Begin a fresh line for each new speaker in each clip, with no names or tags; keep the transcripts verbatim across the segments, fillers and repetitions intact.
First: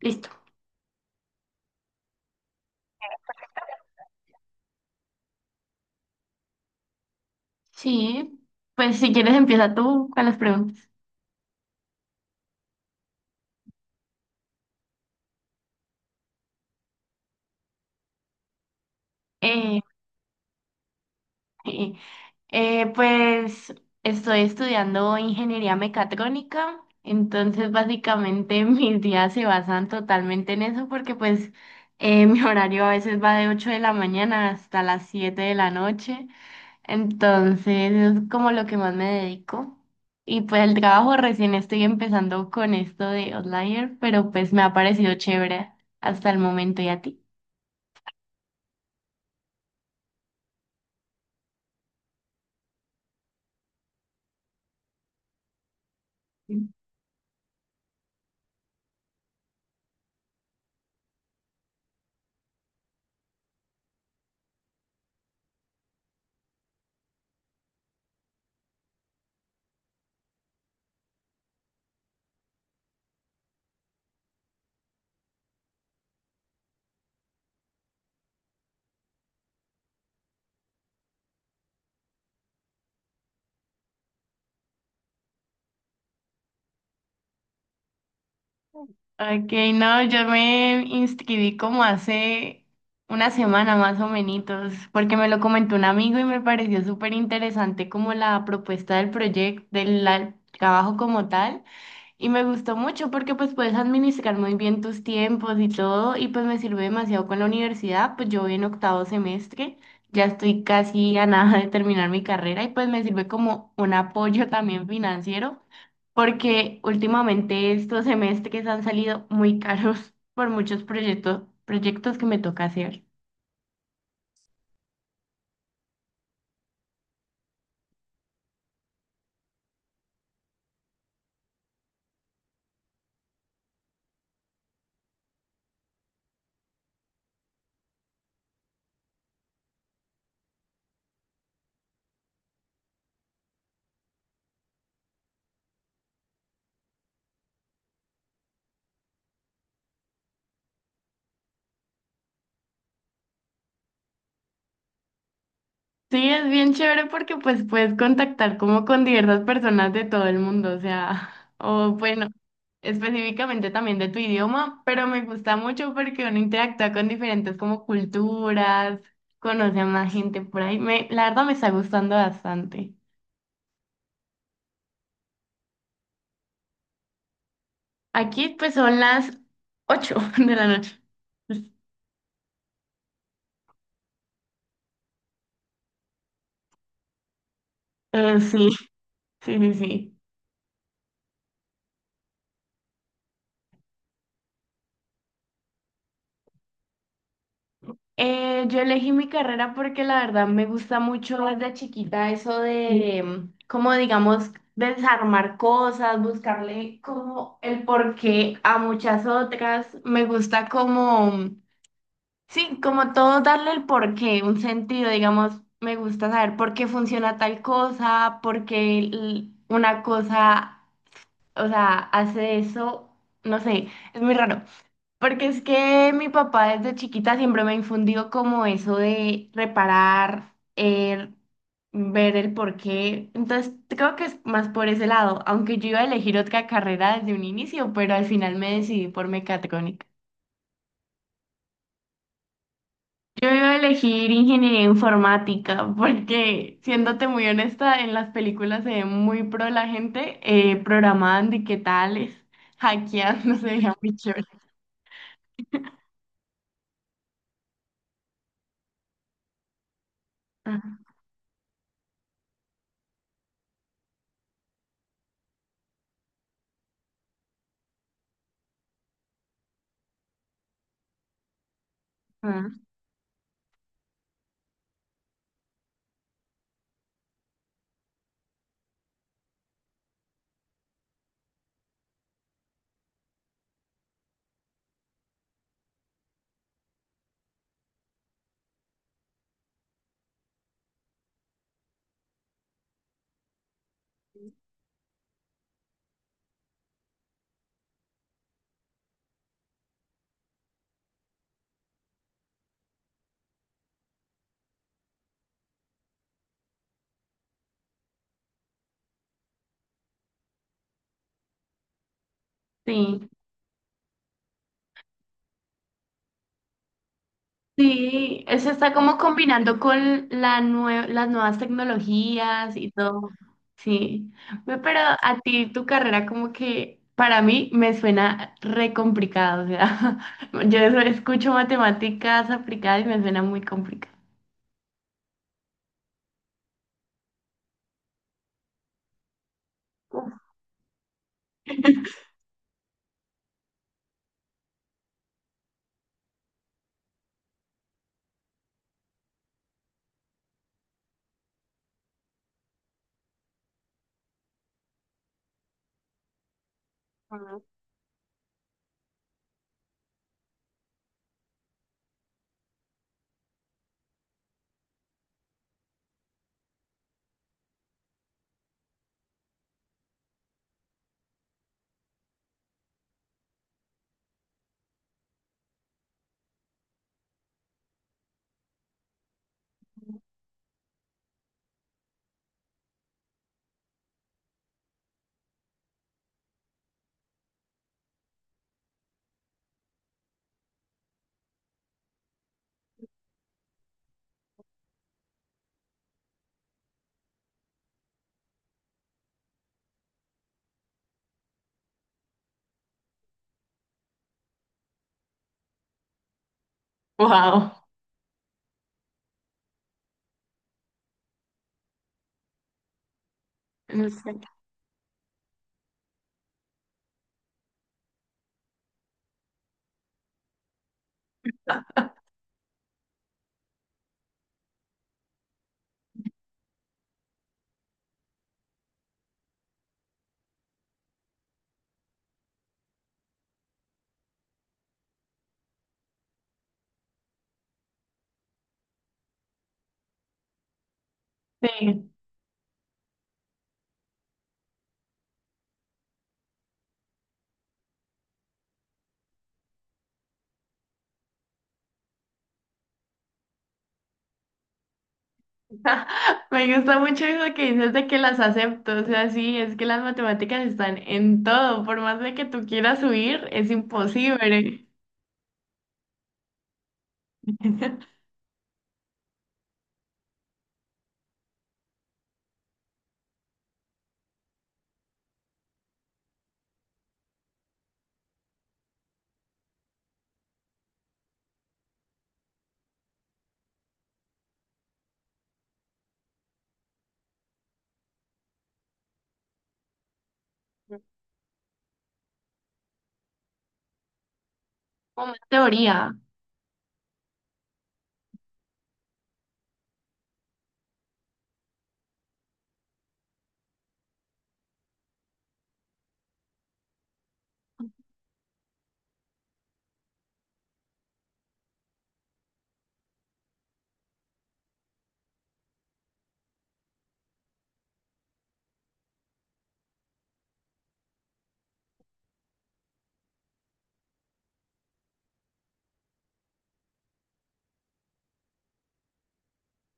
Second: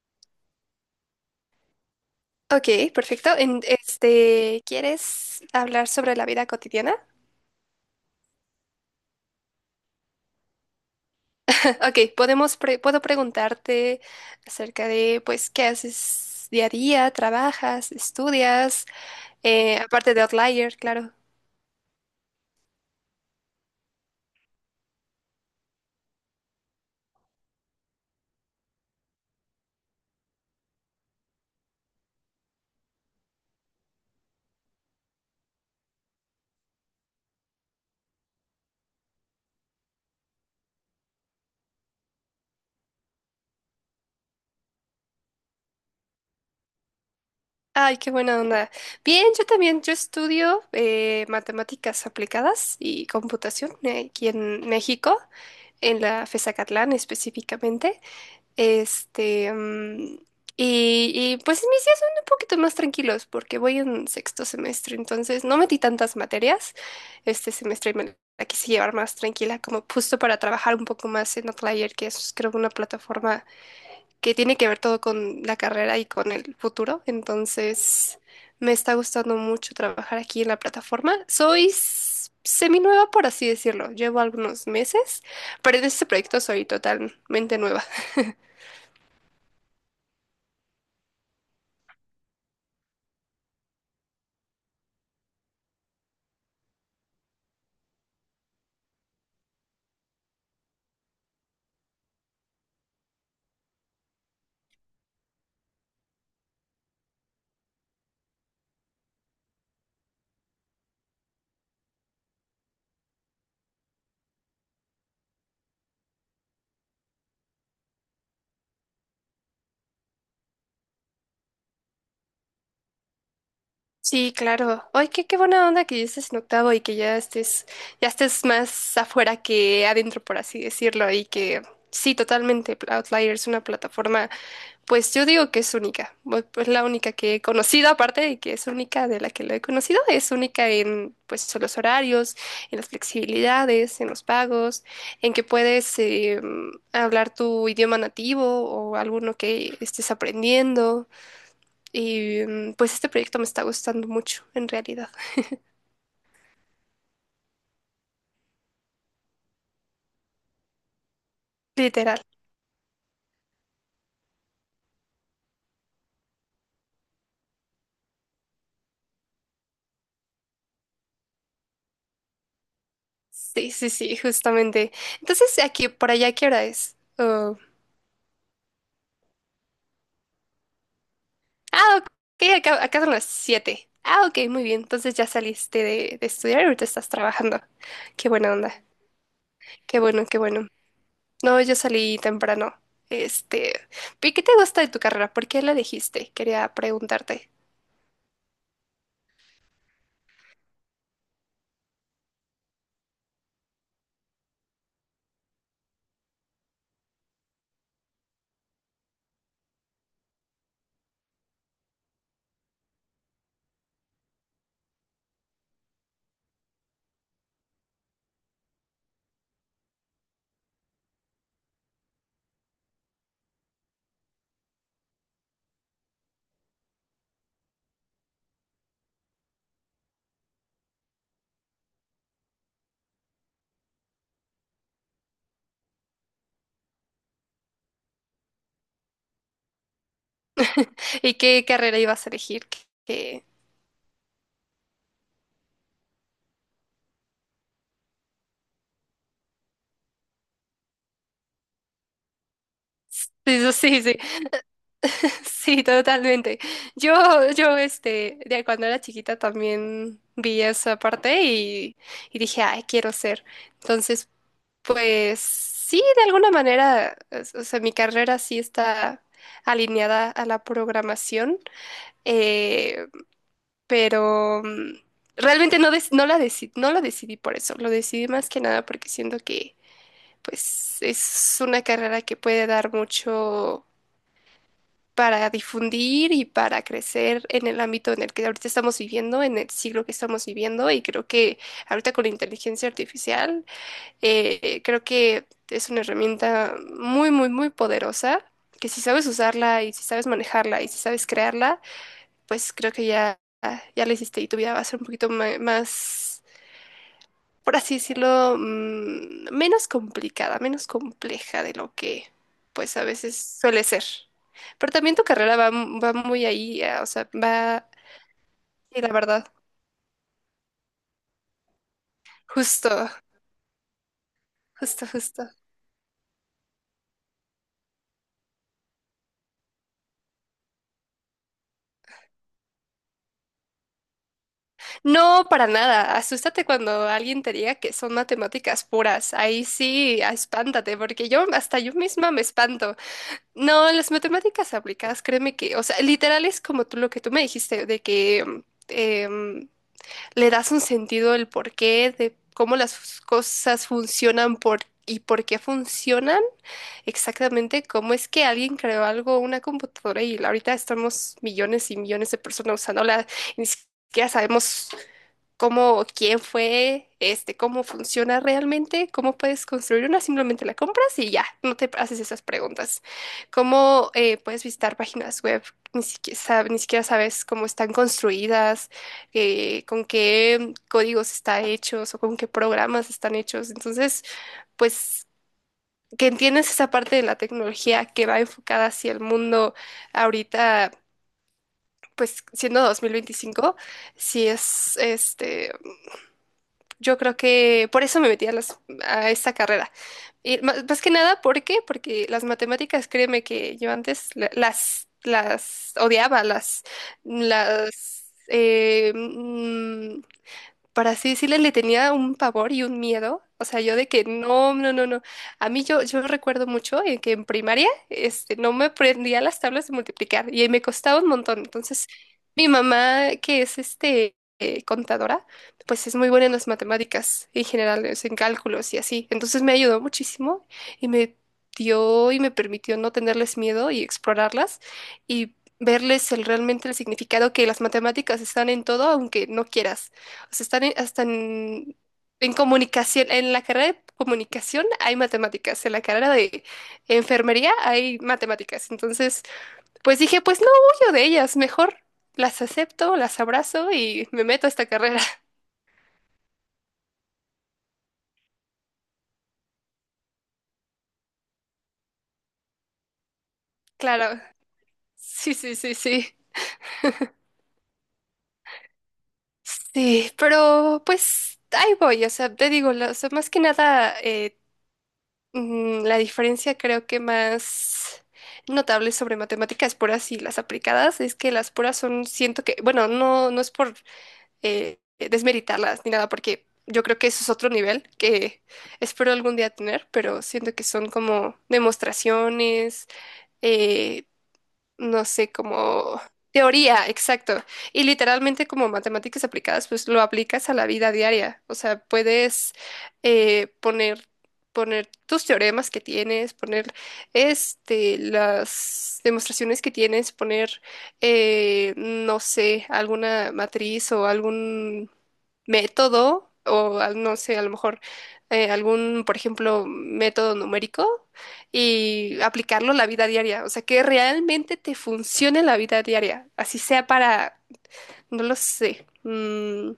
Listo.
Ok, perfecto. En- este, ¿quieres hablar sobre la vida cotidiana?
Sí, pues si quieres empieza tú con las preguntas.
Ok, podemos pre- puedo preguntarte acerca de, pues, qué haces día a día, trabajas, estudias. Eh,
Eh,
aparte de Outlier, claro.
eh, eh, pues estoy estudiando ingeniería mecatrónica, entonces básicamente mis días se basan totalmente en eso porque pues eh, mi horario a veces va de ocho de la mañana hasta las siete de la noche, entonces es como lo que más me dedico. Y pues el trabajo recién estoy empezando con esto de Outlier, pero pues me ha parecido chévere hasta el momento. ¿Y a ti?
Ay, qué buena onda. Bien, yo también, yo estudio eh, matemáticas aplicadas y computación, eh, aquí en México, en la FESACatlán específicamente. Este, mm, y, y pues mis días son un poquito más tranquilos porque voy en sexto semestre, entonces no metí tantas materias este semestre y me la quise llevar más tranquila, como justo para trabajar un poco más en Outlier, que es creo una plataforma que tiene que ver todo con la carrera y con el futuro, entonces me está gustando mucho trabajar aquí en la plataforma. Soy s- seminueva, por así decirlo, llevo algunos meses, pero en este proyecto soy totalmente nueva.
Ok, no, yo me inscribí como hace una semana más o menos, porque me lo comentó un amigo y me pareció súper interesante como la propuesta del proyecto, del la- trabajo como tal. Y me gustó mucho porque pues puedes administrar muy bien tus tiempos y todo y pues me sirve demasiado con la universidad, pues yo voy en octavo semestre, ya estoy casi a nada de terminar mi carrera y pues me sirve como un apoyo también financiero porque últimamente estos semestres han salido muy caros por muchos proyectos, proyectos que me toca hacer.
Sí, claro. Ay, qué, qué buena onda que ya estés en octavo y que ya estés, ya estés más afuera que adentro, por así decirlo, y que sí, totalmente. Pl- Outlier es una plataforma, pues yo digo que es única. Bu- pues la única que he conocido, aparte de que es única de la que lo he conocido, es única en pues los horarios, en las flexibilidades, en los pagos, en que puedes eh, hablar tu idioma nativo o alguno que estés aprendiendo. Y mm, pues este proyecto me está gustando mucho, en realidad.
Sí, es bien chévere porque pues puedes contactar como con diversas personas de todo el mundo, o sea, o
Literal.
bueno, específicamente también de tu idioma, pero me gusta mucho porque uno interactúa con diferentes como culturas, conoce a más gente por ahí. Me, la verdad me está gustando bastante.
Sí, sí, sí, justamente. Entonces, aquí, por allá, ¿qué hora es? Oh.
Aquí pues son las ocho de la noche.
Ah, ok, acá, acá son las siete. Ah, ok, muy bien. Entonces ya saliste de, de estudiar y ahorita estás trabajando. Qué
Eh,
buena
sí,
onda.
sí, sí,
Qué
sí.
bueno, qué bueno. No, yo salí temprano. Este, ¿y qué te gusta de tu carrera? ¿Por qué la elegiste? Quería preguntarte.
Eh, yo elegí mi carrera porque la verdad me gusta mucho desde chiquita eso de, mm, como digamos, desarmar cosas, buscarle como el porqué a muchas otras. Me gusta como, mm, sí, como todo darle el porqué, un sentido, digamos, me gusta saber por qué funciona tal cosa, por qué l- una cosa o sea, hace eso, no sé, es muy raro. Porque es que mi papá desde chiquita siempre me infundió como eso de reparar, el- ver el porqué. Entonces creo que es más por ese lado, aunque yo iba a elegir otra carrera desde un inicio, pero al final me decidí por mecatrónica.
¿Y qué carrera ibas a elegir? ¿Qué- qué-
Yo iba a elegir ingeniería informática porque, siéndote muy honesta, en las películas se ve muy pro la gente eh, programando y qué tales, hackeando, se
Sí,
veía
sí, sí.
mucho.
Sí, totalmente. Yo, yo, este, de cuando era chiquita también vi esa
Ajá,
parte y, y dije, ay, quiero ser. Entonces, pues sí, de alguna manera, o o sea, mi carrera sí está alineada a la programación, eh, pero mm, realmente no, dec- no la deci- no lo decidí por eso, lo decidí más que nada porque siento que, pues, es una carrera que puede dar mucho para difundir y para crecer en el ámbito en el que ahorita estamos viviendo, en el siglo que estamos viviendo, y creo que ahorita con la inteligencia artificial, eh, creo que es una herramienta muy, muy, muy poderosa, que si sabes usarla y si sabes manejarla y si sabes crearla, pues creo que ya, ya la hiciste y tu vida va a ser un poquito ma- más, por así decirlo, mm, menos complicada, menos compleja de lo que pues a
sí,
veces suele ser. Pero también tu carrera va, m- va muy ahí, ah, o sea, va,
sí, eso está
sí, la
como
verdad,
combinando con la nue- las nuevas tecnologías y
justo,
todo, sí. Ve, pero
justo,
a
justo.
ti tu carrera como que para mí me suena re complicado, o sea, yo eso escucho matemáticas aplicadas y me suena muy complicado.
No, para nada, asústate cuando alguien te diga que son matemáticas puras, ahí sí, ah, espántate, porque yo hasta yo misma me espanto. No, las matemáticas aplicadas, créeme que, o sea, literal es como tú lo que tú me dijiste, de que em, le das un sentido del porqué, de cómo las cosas funcionan por, y por qué funcionan exactamente, cómo es que alguien creó algo, una computadora, y ahorita estamos millones y millones de personas usándola, y ni siquiera sabemos cómo, quién fue, este, cómo funciona realmente, cómo puedes construir una, simplemente la compras y ya, no te haces esas preguntas. Cómo eh, puedes visitar páginas web, ni siquiera, sab- ni siquiera sabes cómo están construidas, eh, con qué códigos están hechos o con qué programas están hechos. Entonces, pues que entiendes esa parte de la tecnología que va enfocada hacia el mundo ahorita, pues siendo dos mil veinticinco, sí es, este, yo creo que por eso me metí a, las, a esta carrera. Y ma- más que nada, ¿por qué? Porque las matemáticas, créeme que yo antes la- las, las odiaba, las,
Wow.
las, eh, mm, para así decirle, le tenía un pavor y un miedo. O sea, yo de que
Sí.
no, no, no, no. A mí yo, yo recuerdo mucho en que en primaria este, no me aprendía las tablas de multiplicar y me costaba un montón. Entonces, mi mamá, que es este, eh, contadora, pues es muy buena en las matemáticas en general, es en cálculos y así. Entonces me ayudó muchísimo y me dio y me permitió no tenerles miedo y explorarlas y verles el, realmente el significado que las matemáticas están en todo, aunque no quieras. Pues están en- hasta en, en comunicación, en la carrera de comunicación hay matemáticas, en la carrera de enfermería hay matemáticas. Entonces, pues dije, pues no huyo de ellas, mejor las acepto, las abrazo y me meto a esta carrera.
Me gusta mucho eso que dices de que las acepto, o sea, sí, es que las matemáticas están en todo, por más de que tú quieras subir, es
Claro,
imposible.
sí, sí, sí, sí. Sí, pero pues ahí voy, o sea, te digo, la- o sea, más que nada eh, mm, la diferencia creo que más notable sobre matemáticas puras y las aplicadas es que las puras son, siento que, bueno, no, no es por eh, desmeritarlas ni nada, porque yo creo que eso es otro nivel que espero algún día tener, pero siento que son como demostraciones, eh, no
Como más
sé,
teoría,
como teoría, exacto. Y literalmente como matemáticas aplicadas, pues lo aplicas a la vida diaria. O sea, puedes eh, poner, poner tus teoremas que tienes, poner este, las demostraciones que tienes, poner, eh, no sé, alguna matriz o algún método. O al- no sé, a lo mejor eh, algún, por ejemplo, método numérico y aplicarlo a la vida diaria. O sea, que realmente te funcione en la vida diaria. Así sea para, no lo sé, mm,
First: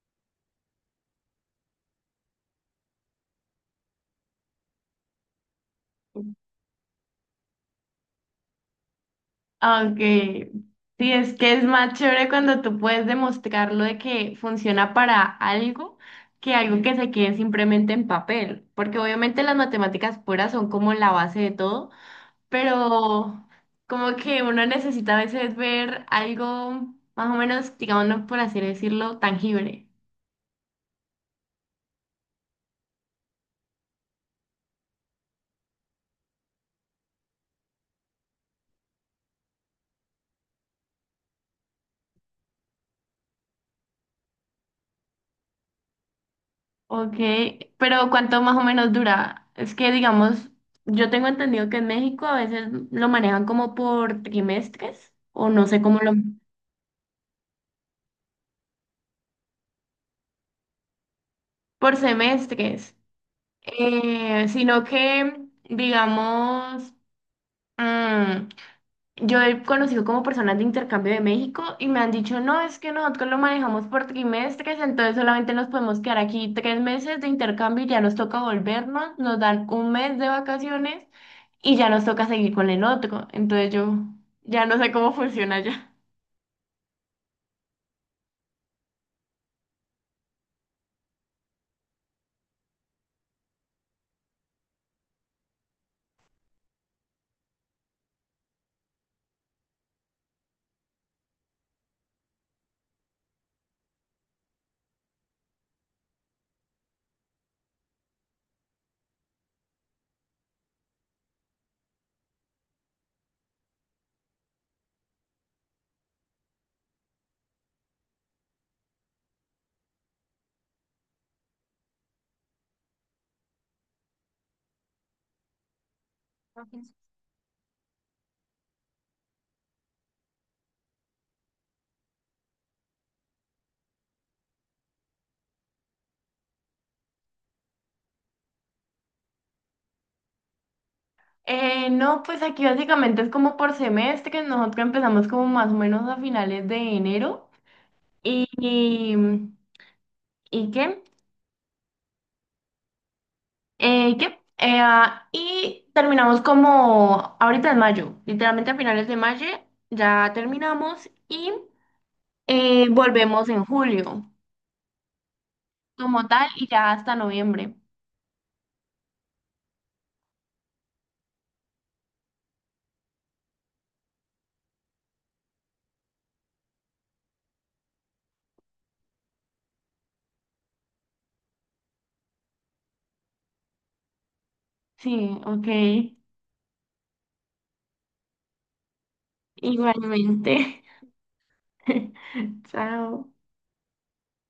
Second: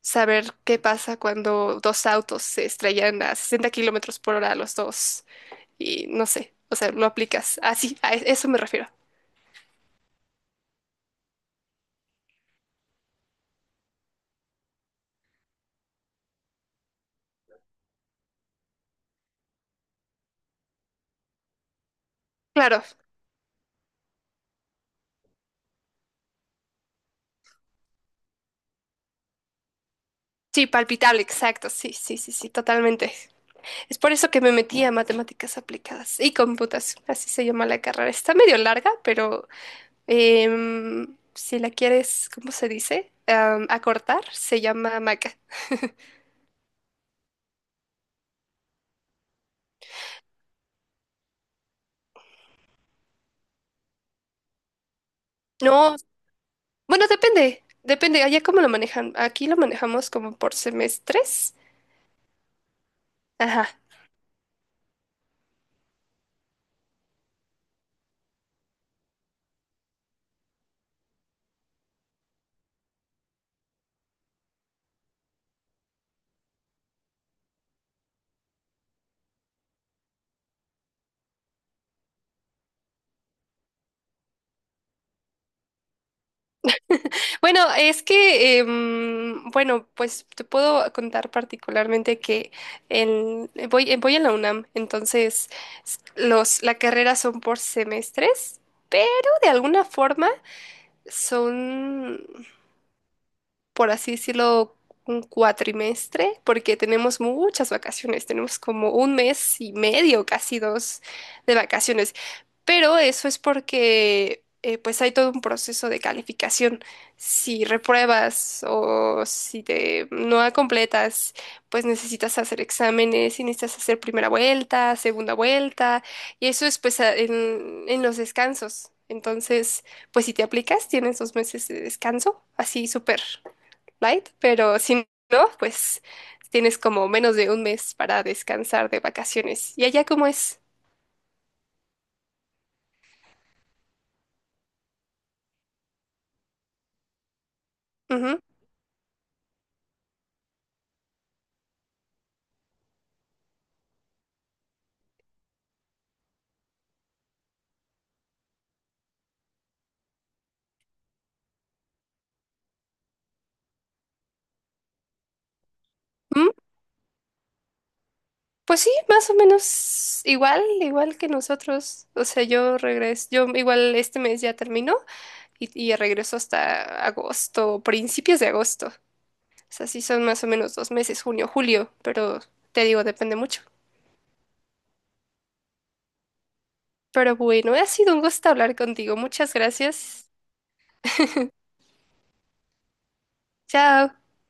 saber qué pasa cuando dos autos se estrellan a sesenta kilómetros por hora los dos. Y no sé, o sea, lo aplicas. Así, a e- eso me refiero.
aunque sí, es que es más chévere cuando tú puedes demostrarlo de que funciona para algo que algo que se quede simplemente en papel, porque obviamente las matemáticas puras son como la base de todo,
Claro,
pero como que uno necesita a veces ver algo más o menos, digamos, no por así decirlo, tangible.
sí, palpitable, exacto. Sí, sí, sí, sí, totalmente. Es por eso que me metí a matemáticas aplicadas y computación. Así se llama la carrera. Está medio larga, pero em, si la quieres, ¿cómo se dice? Am, acortar, se llama maca.
Ok, pero ¿cuánto más o menos dura? Es que, digamos, yo tengo entendido que en México a veces lo manejan como por trimestres, o no sé
No,
cómo lo...
bueno, depende, depende, allá cómo lo manejan. Aquí lo manejamos como por semestres.
por semestres.
Ajá.
Eh, sino que, digamos, mm, yo he conocido como personas de intercambio de México y me han dicho, no, es que nosotros lo manejamos por trimestres, entonces solamente nos podemos quedar aquí tres meses de intercambio y ya nos toca volvernos, nos dan un mes de vacaciones y ya nos toca seguir con el otro. Entonces yo ya no sé cómo funciona ya.
Bueno, es que, em, bueno, pues te puedo contar particularmente que en- voy, eh, voy en la UNAM, entonces los, la carrera son por semestres, pero de alguna forma son por así decirlo, un cuatrimestre, porque tenemos muchas vacaciones, tenemos como un mes y medio, casi dos de vacaciones. Pero eso es porque eh, pues hay todo un proceso de calificación. Si repruebas o si te no completas, pues necesitas hacer exámenes y necesitas hacer primera vuelta, segunda vuelta, y eso es pues a- en, en los descansos. Entonces, pues si te aplicas, tienes dos meses de descanso, así súper light, pero si no, pues tienes como menos de un mes para descansar de vacaciones. ¿Y allá cómo es?
Eh, no, pues aquí básicamente es como por semestres, nosotros empezamos como más o menos a finales de enero
Ujú.
y, y, ¿y qué? Eh, ¿qué? Eh, ah, y terminamos como ahorita en mayo, literalmente a finales de mayo ya terminamos y eh, volvemos en julio como tal
Mm,
y ya hasta noviembre.
pues sí, más o menos igual, igual que nosotros. O sea, yo regreso, yo igual este mes ya terminó y, y regreso hasta agosto, principios de agosto. O sea, sí son más o menos dos meses, junio, julio, pero te digo, depende mucho.
Sí, ok,
Pero bueno, ha sido un gusto hablar contigo. Muchas gracias.
igualmente. Chao.
Chao.